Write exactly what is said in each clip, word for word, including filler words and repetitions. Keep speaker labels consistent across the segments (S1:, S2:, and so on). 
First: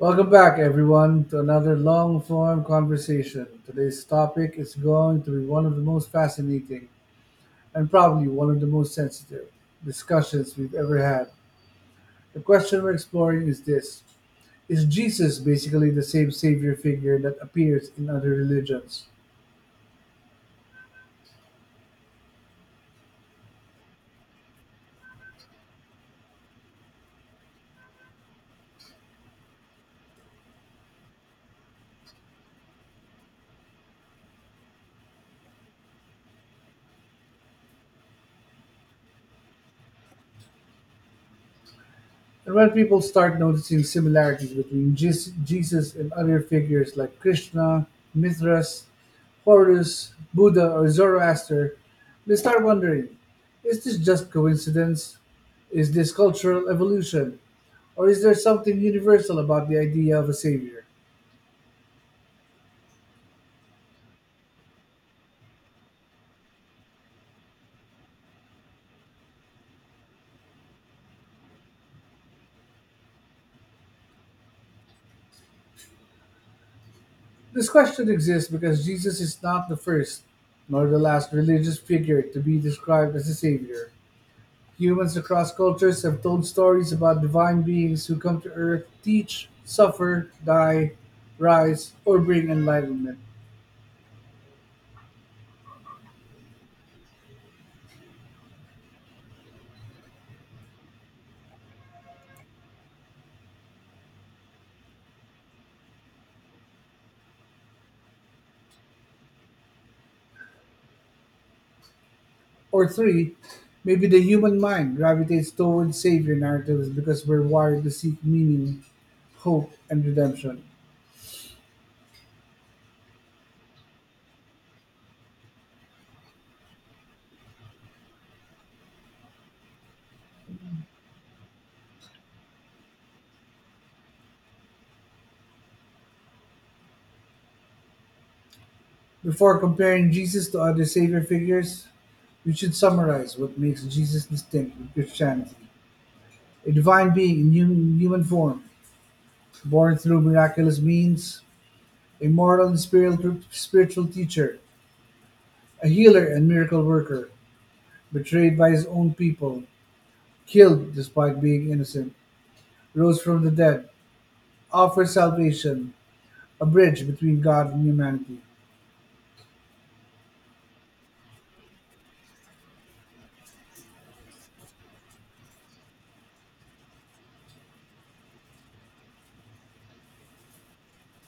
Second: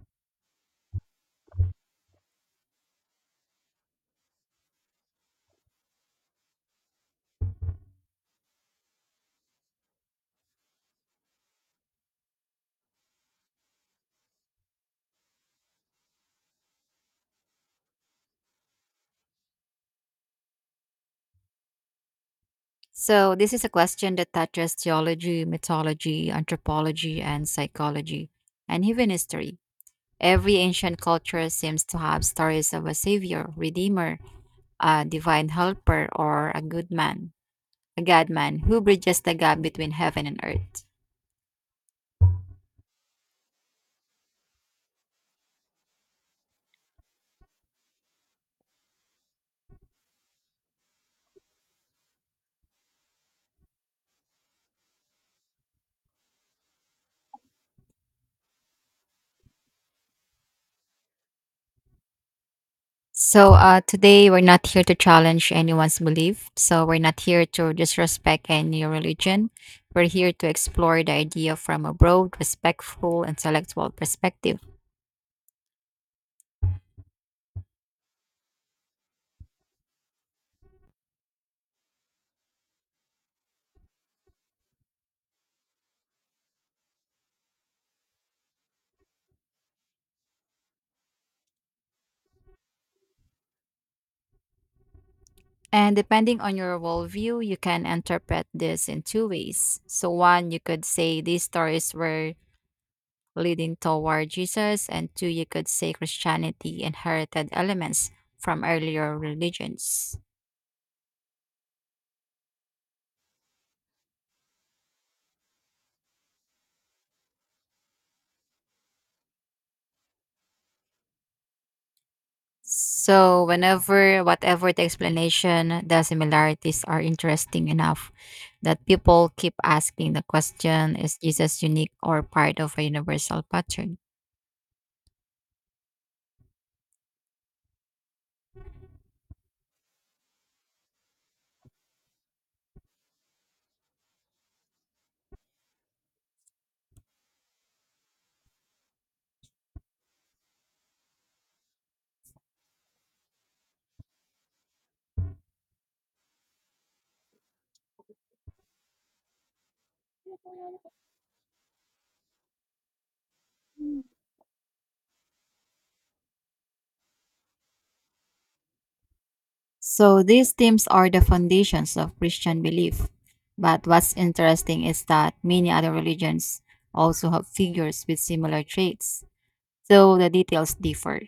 S1: Welcome back, everyone, to another long form conversation. Today's topic is going to be one of the most fascinating and probably one of the most sensitive discussions we've ever had. The question we're exploring is this: is Jesus basically the same savior figure that appears in other religions?
S2: So, this is a question that touches theology, mythology, anthropology, and psychology, and even history. Every ancient culture seems to have stories of a savior, redeemer, a divine helper, or a good man, a god man who bridges the gap between heaven and earth.
S1: And when people start noticing similarities between Jes- Jesus and other figures like Krishna, Mithras, Horus, Buddha, or Zoroaster, they start wondering, is this just coincidence? Is this cultural evolution? Or is there something universal about the idea of a savior?
S2: So, uh, today we're not here to challenge anyone's belief. So, we're not here to disrespect any religion. We're here to explore the idea from a broad, respectful, intellectual perspective.
S1: This question exists because Jesus is not the first nor the last religious figure to be described as a savior. Humans across cultures have told stories about divine beings who come to Earth, teach, suffer, die, rise, or bring enlightenment.
S2: And depending on your worldview, you can interpret this in two ways. So, one, you could say these stories were leading toward Jesus, and two, you could say Christianity inherited elements from earlier religions.
S1: Or three, maybe the human mind gravitates towards savior narratives because we're wired to seek meaning, hope, and redemption.
S2: So, whenever, whatever the explanation, the similarities are interesting enough that people keep asking the question: is Jesus unique or part of a universal pattern?
S1: Before comparing Jesus to other savior figures, we should summarize what makes Jesus distinct with Christianity. A divine being in human, human form, born through miraculous means, a moral and spiritual spiritual teacher, a healer and miracle worker, betrayed by his own people, killed despite being innocent, rose from the dead, offers salvation, a bridge between God and humanity.
S2: So these themes are the foundations of Christian belief. But what's interesting is that many other religions also have figures with similar traits, though the details differ.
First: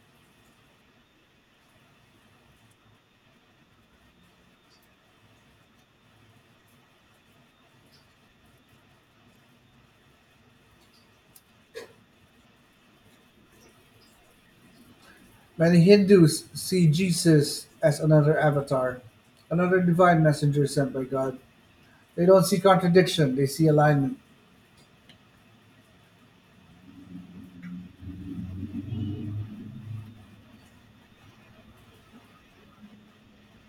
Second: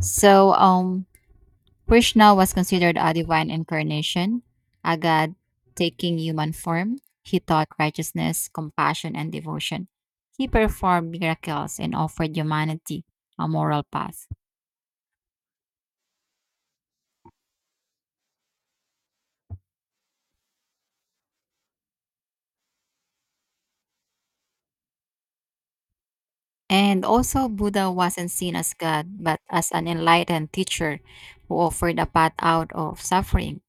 S2: So um Krishna was considered a divine incarnation, a god taking human form. He taught righteousness, compassion, and devotion. He performed miracles and offered humanity a moral path.
S1: Many Hindus see Jesus as another avatar, another divine messenger sent by God. They don't see contradiction, they see alignment.
S2: And also, Buddha wasn't seen as God, but as an enlightened teacher who offered a path out of suffering.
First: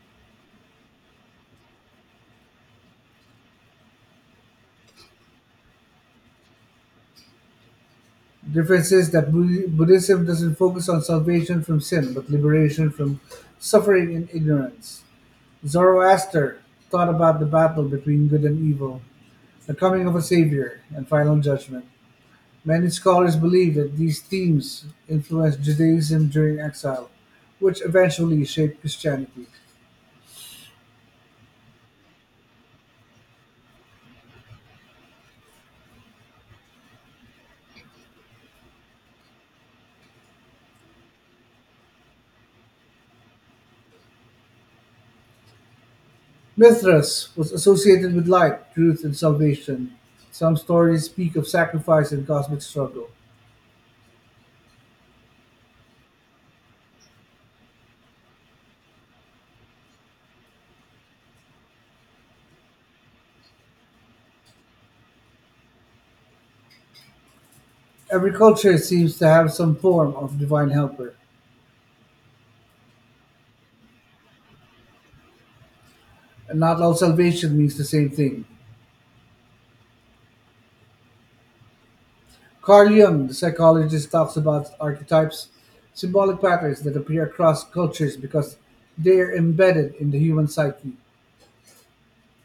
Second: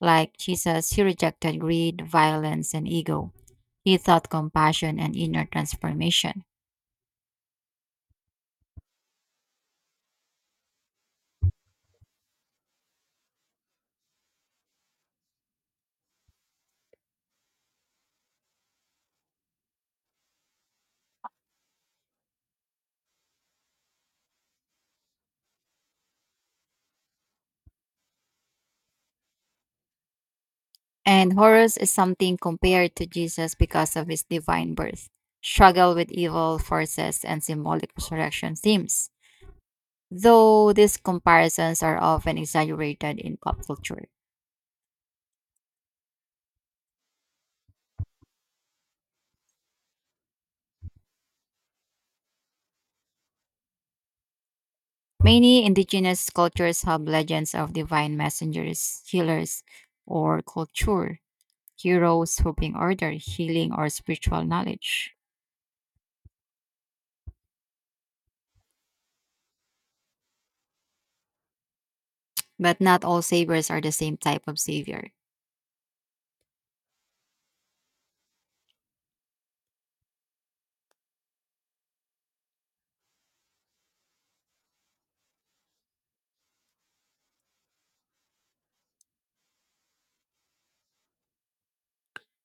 S2: Like Jesus, he rejected greed, violence, and ego. He taught compassion and inner transformation.
S1: The difference is that Bud- Buddhism doesn't focus on salvation from sin, but liberation from suffering and ignorance. Zoroaster taught about the battle between good and evil, the coming of a savior, and final judgment. Many scholars believe that these themes influenced Judaism during exile, which eventually shaped Christianity.
S2: And Horus is something compared to Jesus because of his divine birth, struggle with evil forces, and symbolic resurrection themes. Though these comparisons are often exaggerated in pop culture.
S1: Mithras was associated with light, truth, and salvation. Some stories speak of sacrifice and cosmic struggle.
S2: Many indigenous cultures have legends of divine messengers, healers, or culture, heroes who bring order, healing, or spiritual knowledge.
S1: Every culture seems to have some form of divine helper,
S2: But not all saviors are the same type of savior.
S1: and not all salvation means the same thing. Carl Jung, the psychologist, talks about archetypes, symbolic patterns that appear across cultures because they are embedded in the human psyche.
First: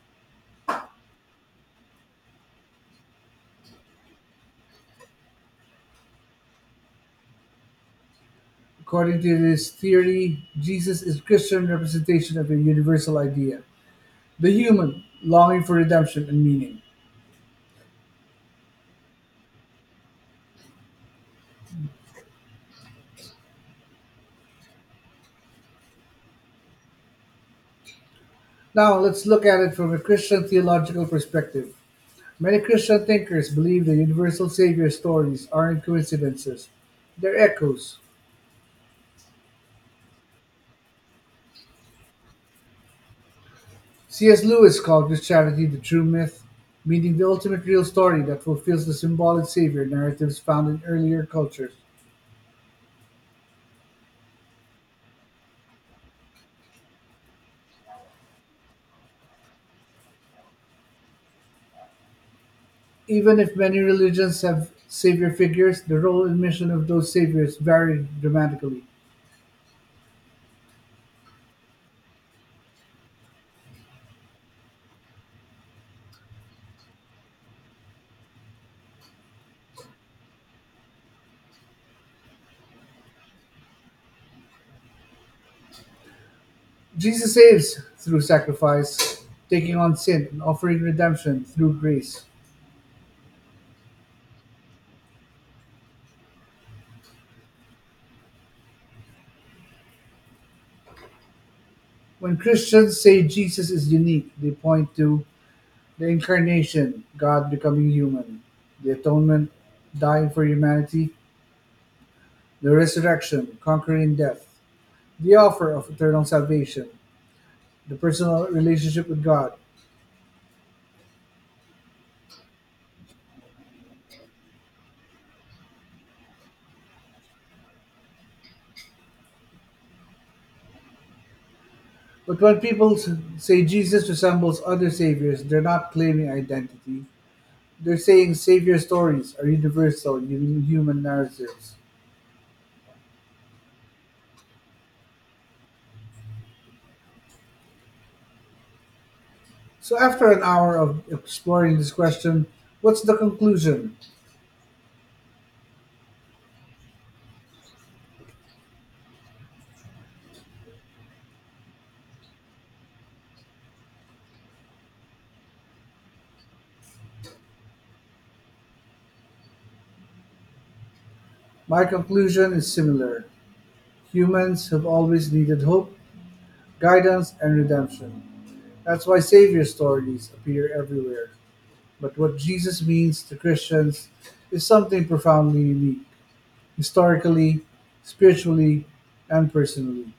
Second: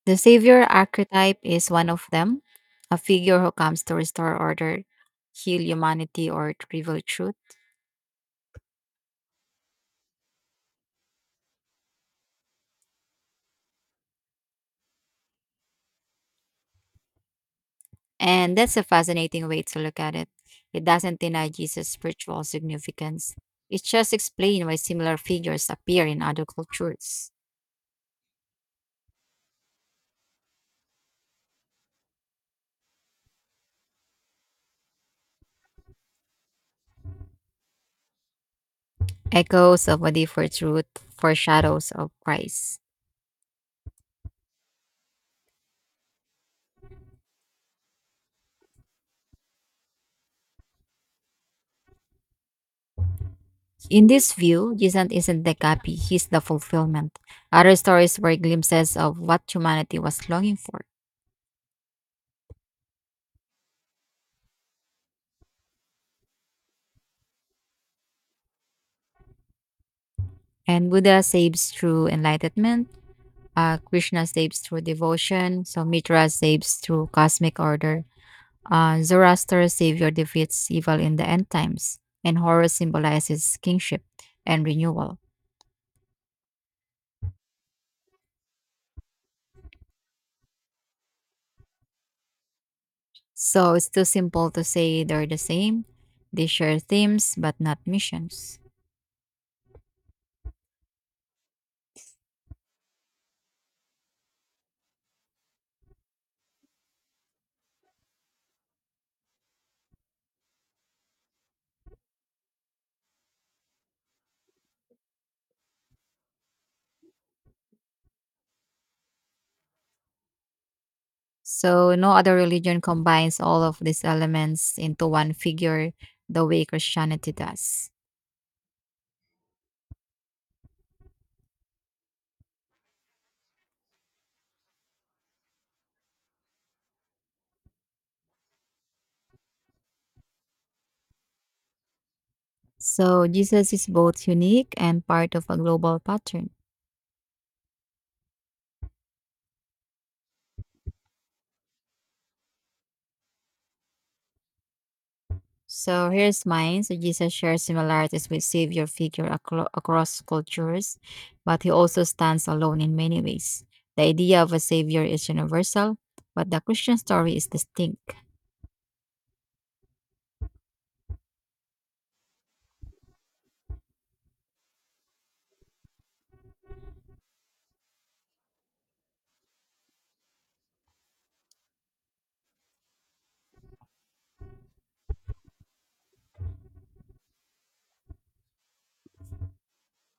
S2: The savior archetype is one of them, a figure who comes to restore order, heal humanity, or to reveal truth.
S1: According to this theory, Jesus is Christian representation of a universal idea, the human longing for redemption and meaning.
S2: And that's a fascinating way to look at it. It doesn't deny Jesus' spiritual significance. It just explains why similar figures appear in other cultures.
S1: Now, let's look at it from a Christian theological perspective. Many Christian thinkers believe the universal savior stories aren't coincidences, they're echoes.
S2: Echoes of a deeper truth, foreshadows of Christ.
S1: C. S. Lewis called this charity the true myth, meaning the ultimate real story that fulfills the symbolic savior narratives found in earlier cultures.
S2: In this view, Jesus isn't the copy, he's the fulfillment. Other stories were glimpses of what humanity was longing for.
S1: Even if many religions have savior figures, the role and mission of those saviors vary dramatically.
S2: And Buddha saves through enlightenment, uh, Krishna saves through devotion, so Mitra saves through cosmic order, uh, Zoroaster savior defeats evil in the end times, and Horus symbolizes kingship and renewal.
S1: Jesus saves through sacrifice, taking on sin, and offering redemption through grace.
S2: So it's too simple to say they're the same. They share themes but not missions.
S1: When Christians say Jesus is unique, they point to the incarnation, God becoming human, the atonement, dying for humanity, the resurrection, conquering death, the offer of eternal salvation, the personal relationship with God.
S2: So no other religion combines all of these elements into one figure the way Christianity does.
S1: But when people s- say Jesus resembles other saviors, they're not claiming identity. They're saying savior stories are universal u- human narratives.
S2: So Jesus is both unique and part of a global pattern.
S1: So, after an hour of exploring this question, what's the conclusion?
S2: So here's mine. So Jesus shares similarities with Savior figure acro- across cultures, but he also stands alone in many ways. The idea of a Savior is universal, but the Christian story is distinct.
S1: My conclusion is similar. Humans have always needed hope, guidance, and redemption. That's why savior stories appear everywhere. But what Jesus means to Christians is something profoundly unique, historically, spiritually, and personally.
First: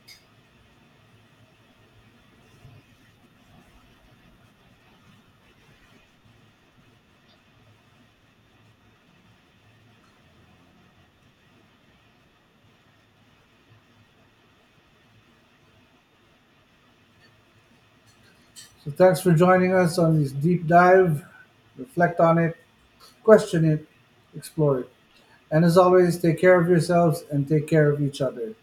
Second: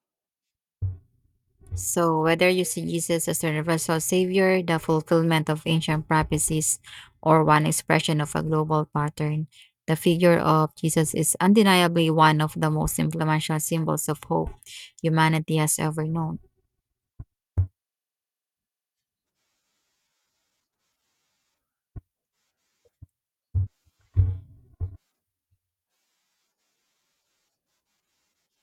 S2: So, whether you see Jesus as the universal savior, the fulfillment of ancient prophecies, or one expression of a global pattern, the figure of Jesus is undeniably one of the most influential symbols of hope humanity has ever known.
S1: So thanks for joining us on this deep dive. Reflect on it, question it, explore it. And as always, take care of yourselves and take care of each other.